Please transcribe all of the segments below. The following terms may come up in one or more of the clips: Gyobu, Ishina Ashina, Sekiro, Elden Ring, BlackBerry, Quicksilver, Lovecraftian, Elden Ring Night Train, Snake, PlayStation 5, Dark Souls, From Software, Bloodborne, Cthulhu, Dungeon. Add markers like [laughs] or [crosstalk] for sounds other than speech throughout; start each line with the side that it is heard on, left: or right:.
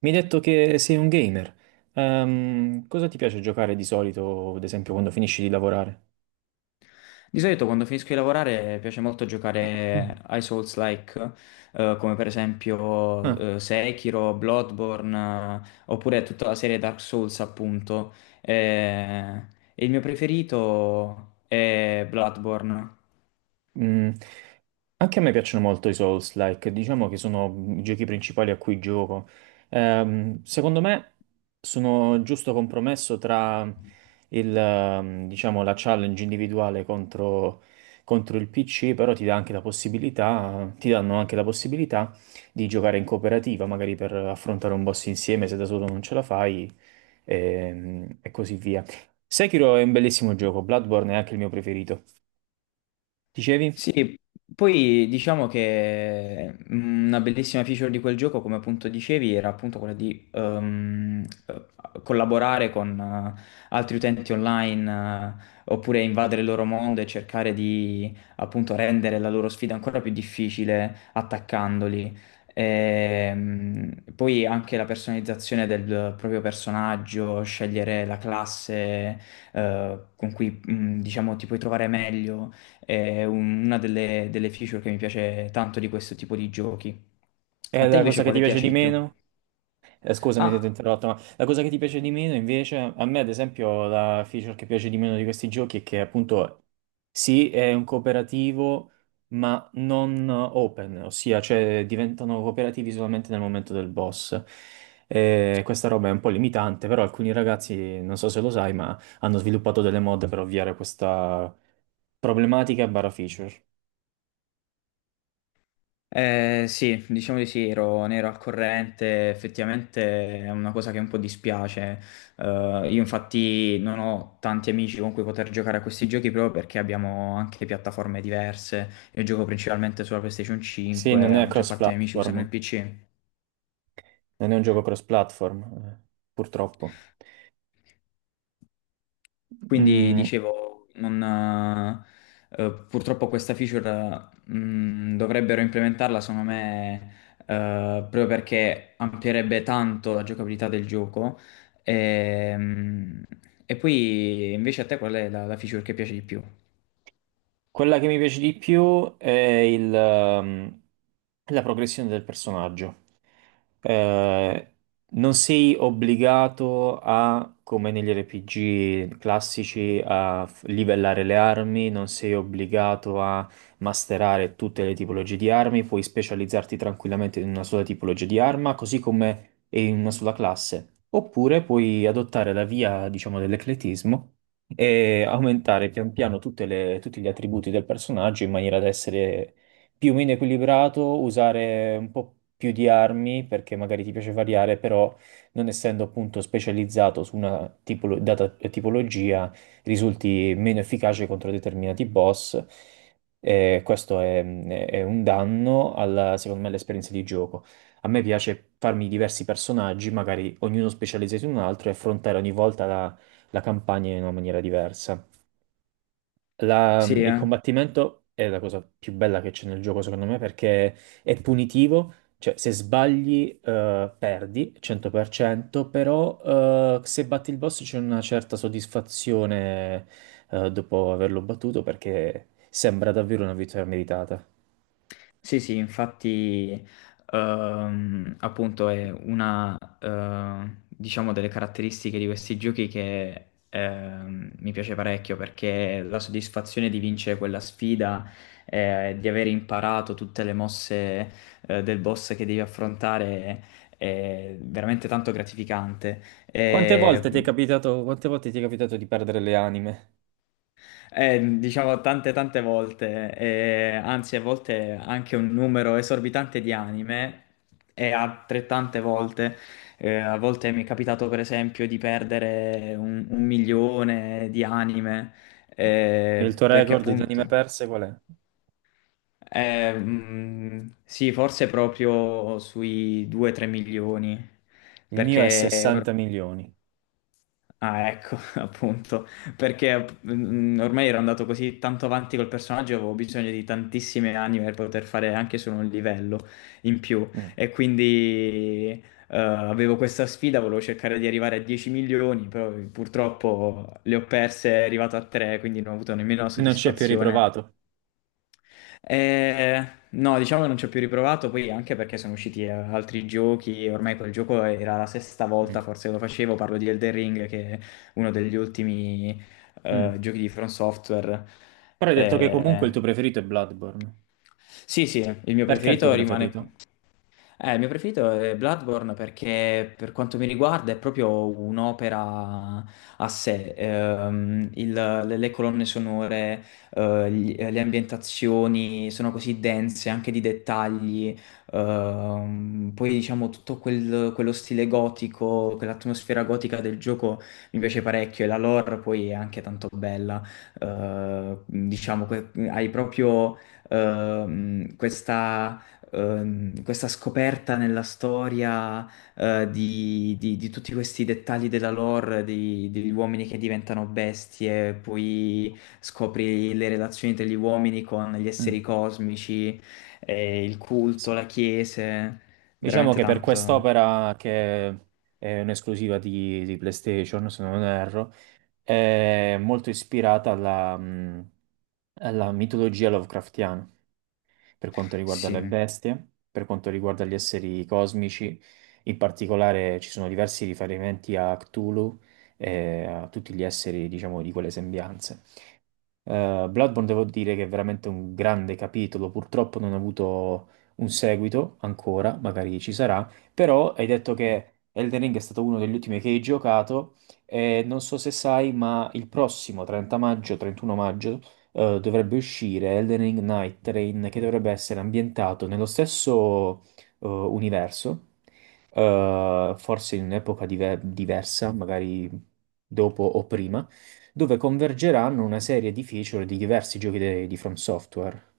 right: Mi hai detto che sei un gamer. Cosa ti piace giocare di solito, ad esempio, quando finisci di lavorare?
left: Di solito quando finisco di lavorare piace molto
right: Mm.
left: giocare ai Souls-like, come per esempio
right: Ah.
left: Sekiro, Bloodborne, oppure tutta la serie Dark Souls, appunto. Eh, e il mio preferito è Bloodborne.
right: Mm. Anche a me piacciono molto i Souls-like, diciamo che sono i giochi principali a cui gioco. Secondo me sono il giusto compromesso tra diciamo, la challenge individuale contro il PC, però ti dà anche la possibilità, ti danno anche la possibilità di giocare in cooperativa, magari per affrontare un boss insieme se da solo non ce la fai, e così via. Sekiro è un bellissimo gioco, Bloodborne è anche il mio preferito. Dicevi?
left: Sì, poi diciamo che una bellissima feature di quel gioco, come appunto dicevi, era appunto quella di collaborare con altri utenti online, oppure invadere il loro mondo e cercare di appunto rendere la loro sfida ancora più difficile attaccandoli. Poi anche la personalizzazione del proprio personaggio, scegliere la classe con cui diciamo ti puoi trovare meglio. È una delle feature che mi piace tanto di questo tipo di giochi. A
right: È
left: te
right: la cosa
left: invece
right: che ti
left: quale
right: piace
left: piace
right: di
left: di più?
right: meno? Scusami se ti ho
left: Ah,
right: interrotto, ma la cosa che ti piace di meno invece, a me ad esempio la feature che piace di meno di questi giochi è che appunto sì, è un cooperativo, ma non open, ossia cioè diventano cooperativi solamente nel momento del boss. Questa roba è un po' limitante, però alcuni ragazzi, non so se lo sai, ma hanno sviluppato delle mod per ovviare questa problematica barra feature.
left: sì, diciamo di sì, ne ero al corrente, effettivamente è una cosa che un po' dispiace. Eh, io infatti non ho tanti amici con cui poter giocare a questi giochi proprio perché abbiamo anche piattaforme diverse. Io gioco principalmente sulla PlayStation
right: Sì,
left: 5,
right: non
left: la
right: è
left: maggior parte dei miei amici usano il
right: cross-platform,
left: PC.
right: non è un gioco cross-platform, purtroppo.
left: Quindi
right: Mm,
left: dicevo, non, purtroppo questa feature dovrebbero implementarla, secondo me, proprio perché amplierebbe tanto la giocabilità del gioco. E, mh, e poi invece a te qual è la feature che piace di più?
right: quella che mi piace di più è la progressione del personaggio. Eh, non sei obbligato a, come negli RPG classici, a livellare le armi, non sei obbligato a masterare tutte le tipologie di armi, puoi specializzarti tranquillamente in una sola tipologia di arma, così come in una sola classe. Oppure puoi adottare la via, diciamo, dell'ecletismo e aumentare pian piano tutti gli attributi del personaggio in maniera da essere più o meno equilibrato, usare un po' più di armi perché magari ti piace variare, però non essendo appunto specializzato su una data tipologia, risulti meno efficace contro determinati boss. E questo è un danno alla, secondo me, all'esperienza di gioco. A me piace farmi diversi personaggi, magari ognuno specializzato in un altro, e affrontare ogni volta la campagna in una maniera diversa. La-
left: Sì,
right: il
left: eh?
right: combattimento è la cosa più bella che c'è nel gioco, secondo me, perché è punitivo, cioè se sbagli perdi 100%, però se batti il boss c'è una certa soddisfazione dopo averlo battuto perché sembra davvero una vittoria meritata.
left: Sì, sì, infatti, appunto è una, diciamo, delle caratteristiche di questi giochi che mi piace parecchio perché la soddisfazione di vincere quella sfida, di aver imparato tutte le mosse, del boss che devi affrontare è veramente tanto gratificante. E
right: Quante volte ti è capitato di perdere le anime?
left: diciamo tante tante volte, anzi a volte anche un numero esorbitante di anime e altrettante volte, a volte mi è capitato per esempio di perdere un milione di anime,
right: Il tuo
left: perché
right: record di anime
left: appunto.
right: perse qual è?
left: Sì forse proprio sui 2-3 milioni
right: Il mio è
left: perché.
right: 60 milioni.
left: Ah, ecco, [laughs] appunto, perché ormai ero andato così tanto avanti col personaggio, avevo bisogno di tantissime anime per poter fare anche solo un livello in più
right: Mm.
left: e quindi avevo questa sfida, volevo cercare di arrivare a 10 milioni, però purtroppo le ho perse, è arrivato a 3, quindi non ho avuto nemmeno la
right: E non ci è più
left: soddisfazione.
right: riprovato.
left: No, diciamo che non ci ho più riprovato, poi anche perché sono usciti altri giochi, ormai quel gioco era la sesta
right: Mm.
left: volta forse che lo facevo, parlo di Elden Ring che è uno degli ultimi
right: Mm.
left: giochi di From Software.
right: Però hai detto che comunque
left: Eh,
right: il tuo preferito è Bloodborne.
left: sì, sì, il mio
right: Perché è il tuo
left: preferito rimane.
right: preferito?
left: Il mio preferito è Bloodborne perché per quanto mi riguarda è proprio un'opera a sé. Le le, colonne sonore, le ambientazioni sono così dense anche di dettagli. Poi diciamo tutto quello stile gotico, quell'atmosfera gotica del gioco mi piace parecchio e la lore poi è anche tanto bella. Diciamo, hai proprio questa questa scoperta nella storia di tutti questi dettagli della lore, degli uomini che diventano bestie, poi scopri le relazioni degli uomini con gli esseri
right: Mm,
left: cosmici, il culto,
right: sì.
left: la chiesa,
right: Diciamo
left: veramente
right: che per
left: tanto.
right: quest'opera, che è un'esclusiva di PlayStation, se non erro, è molto ispirata alla, alla mitologia Lovecraftiana, per quanto riguarda
left: Sì.
right: le bestie, per quanto riguarda gli esseri cosmici. In particolare ci sono diversi riferimenti a Cthulhu e a tutti gli esseri, diciamo, di quelle sembianze. Bloodborne devo dire che è veramente un grande capitolo, purtroppo non ha avuto un seguito ancora, magari ci sarà, però hai detto che Elden Ring è stato uno degli ultimi che hai giocato e non so se sai, ma il prossimo 30 maggio, 31 maggio, dovrebbe uscire Elden Ring Night Train che dovrebbe essere ambientato nello stesso universo, forse in un'epoca diversa, magari dopo o prima dove convergeranno una serie di feature di diversi giochi di From Software.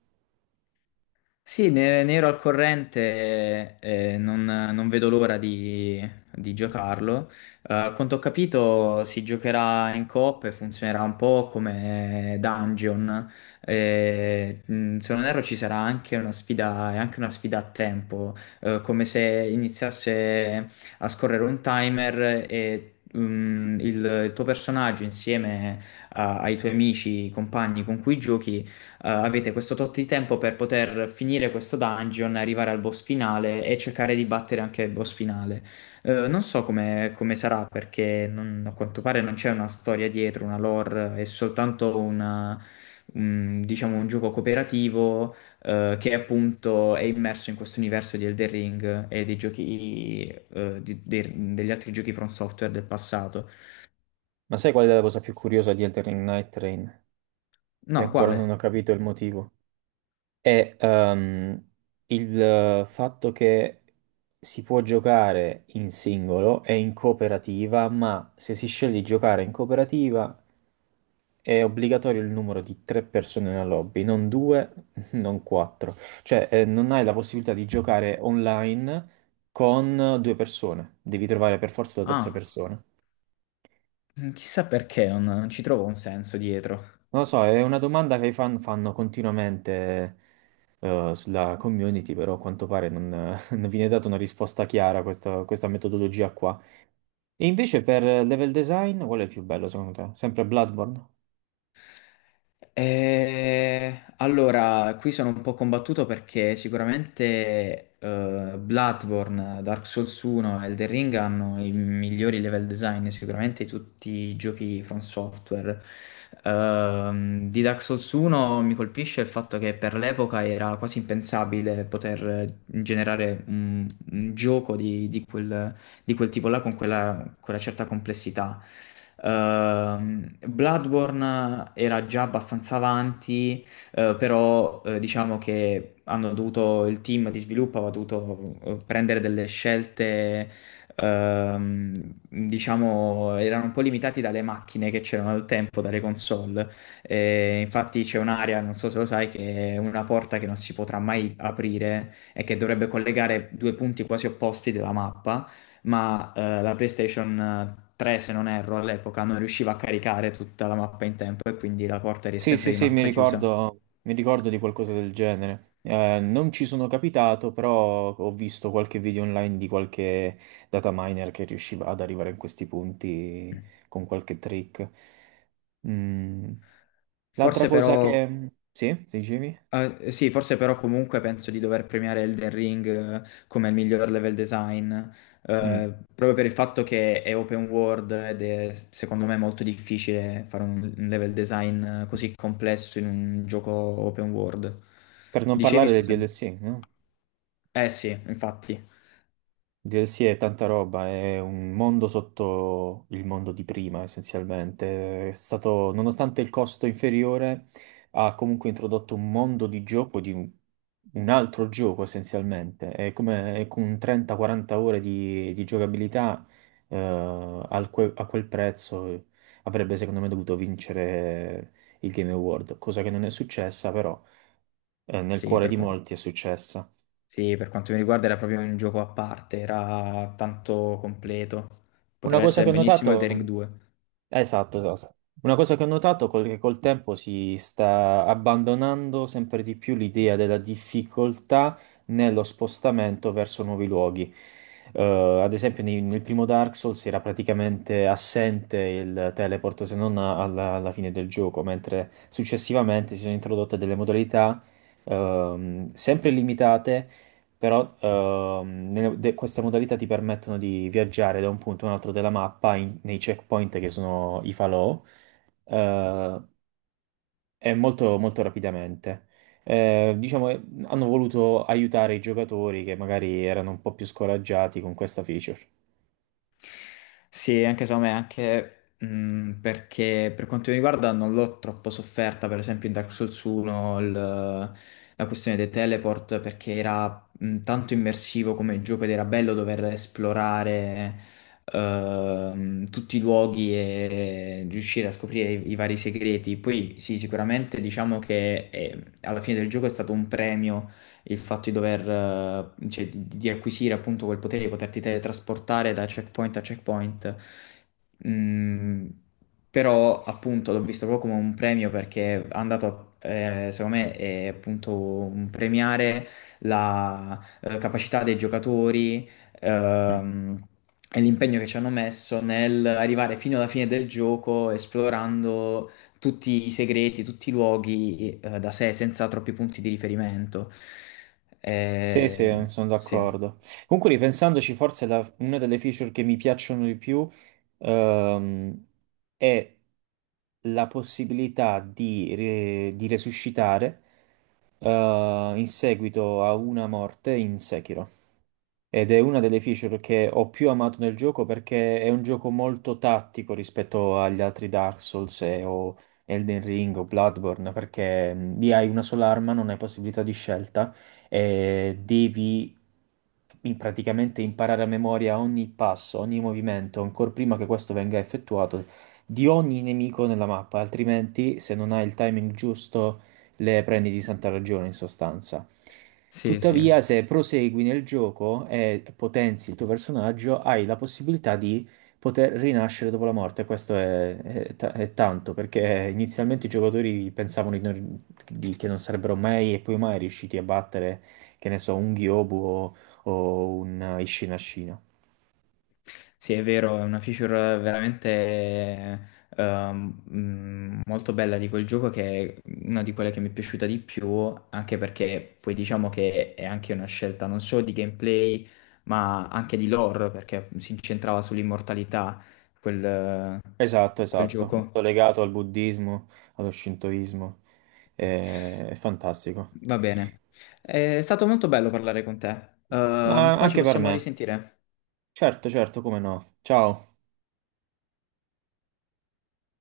left: Sì, ne ero al corrente, non vedo l'ora di giocarlo. A quanto ho capito, si giocherà in coop e funzionerà un po' come Dungeon. Se non erro, ci sarà anche una sfida, è anche una sfida a tempo, come se iniziasse a scorrere un timer, e il tuo personaggio insieme ai tuoi amici, compagni con cui giochi, avete questo tot di tempo per poter finire questo dungeon, arrivare al boss finale e cercare di battere anche il boss finale. Non so come sarà perché a quanto pare non c'è una storia dietro, una lore, è soltanto diciamo, un gioco cooperativo, che appunto è immerso in questo universo di Elden Ring e dei giochi, degli altri giochi From Software del passato.
right: Ma sai qual è la cosa più curiosa di Elden Ring Night Train? Che
left: No,
right: ancora non
left: quale?
right: ho capito il motivo. È il fatto che si può giocare in singolo e in cooperativa, ma se si sceglie di giocare in cooperativa è obbligatorio il numero di 3 persone nella lobby, non due, [laughs] non quattro. Cioè, non hai la possibilità di giocare online con 2 persone, devi trovare per forza la terza
left: Ah,
right: persona.
left: chissà perché non ci trovo un senso dietro.
right: Non lo so, è una domanda che i fan fanno continuamente sulla community, però a quanto pare non, [laughs] non viene data una risposta chiara a questa metodologia qua. E invece per level design, qual è il più bello secondo te? Sempre Bloodborne?
left: Allora, qui sono un po' combattuto perché sicuramente Bloodborne, Dark Souls 1 e Elden Ring hanno i migliori level design sicuramente di tutti i giochi From Software. Di Dark Souls 1 mi colpisce il fatto che per l'epoca era quasi impensabile poter generare un gioco di quel tipo là con quella certa complessità. Bloodborne era già abbastanza avanti, però diciamo che hanno dovuto, il team di sviluppo aveva dovuto prendere delle scelte, ehm, diciamo, erano un po' limitati dalle macchine che c'erano al tempo, dalle console. E infatti c'è un'area, non so se lo sai, che è una porta che non si potrà mai aprire e che dovrebbe collegare due punti quasi opposti della mappa, ma la PlayStation 3, se non erro, all'epoca non riusciva a caricare tutta la mappa in tempo e quindi la porta è
right: Sì,
left: sempre
right: sì, sì, mi
left: rimasta chiusa.
right: ricordo, mi ricordo di qualcosa del genere. Non ci sono capitato, però ho visto qualche video online di qualche data miner che riusciva ad arrivare in questi punti
left: Mm.
right: con qualche trick. Mm. L'altra
left: Forse
right: cosa
left: però,
right: che... Sì, si dicevi?
left: sì, forse però comunque penso di dover premiare Elden Ring come il miglior level design,
right: Mm.
left: proprio per il fatto che è open world ed è secondo me molto difficile fare un level design così complesso in un gioco open world.
right: Per non
left: Dicevi,
right: parlare del
left: scusami.
right: DLC, no?
left: Eh sì, infatti,
right: DLC è tanta roba, è un mondo sotto il mondo di prima, essenzialmente. È stato, nonostante il costo inferiore, ha comunque introdotto un mondo di gioco, di un altro gioco essenzialmente. È come è con 30-40 ore di giocabilità, eh, al a quel prezzo avrebbe secondo me dovuto vincere il Game Award, cosa che non è successa, però nel
left: sì,
right: cuore
left: per
right: di
left: quello.
right: molti è successa.
left: Sì, per quanto mi riguarda era proprio un gioco a parte, era tanto completo.
right: Una
left: Poteva
right: cosa che
left: essere
right: ho
left: benissimo
right: notato.
left: Elden Ring 2.
right: Esatto, esatto. Una cosa che ho notato è che col tempo si sta abbandonando sempre di più l'idea della difficoltà nello spostamento verso nuovi luoghi. Eh, ad esempio, nel primo Dark Souls era praticamente assente il teleport se non alla fine del gioco, mentre successivamente si sono introdotte delle modalità sempre limitate però queste modalità ti permettono di viaggiare da un punto a un altro della mappa nei checkpoint che sono i falò eh, e molto, molto rapidamente. Diciamo, hanno voluto aiutare i giocatori che magari erano un po' più scoraggiati con questa feature.
left: Sì, anche secondo me, anche perché per quanto mi riguarda non l'ho troppo sofferta, per esempio in Dark Souls 1 la questione dei teleport, perché era tanto immersivo come gioco ed era bello dover esplorare tutti i luoghi e riuscire a scoprire i vari segreti. Poi sì, sicuramente diciamo che alla fine del gioco è stato un premio il fatto di dover, cioè, di acquisire appunto quel potere di poterti teletrasportare da checkpoint a checkpoint. Mm, però appunto l'ho visto proprio come un premio perché è andato, secondo me, è appunto un premiare la capacità dei giocatori,
right: Mm.
left: ehm, e l'impegno che ci hanno messo nel arrivare fino alla fine del gioco esplorando tutti i segreti, tutti i luoghi, da sé, senza troppi punti di riferimento.
right: Sì,
left: Eh,
right: sì, sono
left: sì,
right: d'accordo. Comunque, ripensandoci, forse una delle feature che mi piacciono di più, ehm, è la possibilità di, di resuscitare in seguito a una morte in Sekiro. Ed è una delle feature che ho più amato nel gioco perché è un gioco molto tattico rispetto agli altri Dark Souls o Elden Ring o Bloodborne, perché lì hai una sola arma, non hai possibilità di scelta e devi praticamente imparare a memoria ogni passo, ogni movimento, ancora prima che questo venga effettuato, di ogni nemico nella mappa, altrimenti se non hai il timing giusto le prendi di santa ragione in sostanza.
left: sì, sì.
right: Tuttavia, se prosegui nel gioco e potenzi il tuo personaggio, hai la possibilità di poter rinascere dopo la morte. Questo è è tanto, perché inizialmente i giocatori pensavano di che non sarebbero mai e poi mai riusciti a battere, che ne so, un Gyobu o un Ishina Ashina.
left: Sì, è vero, è una feature veramente molto bella di quel gioco che è una di quelle che mi è piaciuta di più, anche perché poi diciamo che è anche una scelta non solo di gameplay, ma anche di lore, perché si incentrava sull'immortalità quel,
right: Esatto,
left: quel
right: esatto,
left: gioco.
right: molto legato al buddismo, allo shintoismo. È fantastico.
left: Va bene. È stato molto bello parlare con te. Ehm,
right: Ma
left: poi ci
right: anche per
left: possiamo
right: me.
left: risentire.
right: Certo, certo, come no. Ciao.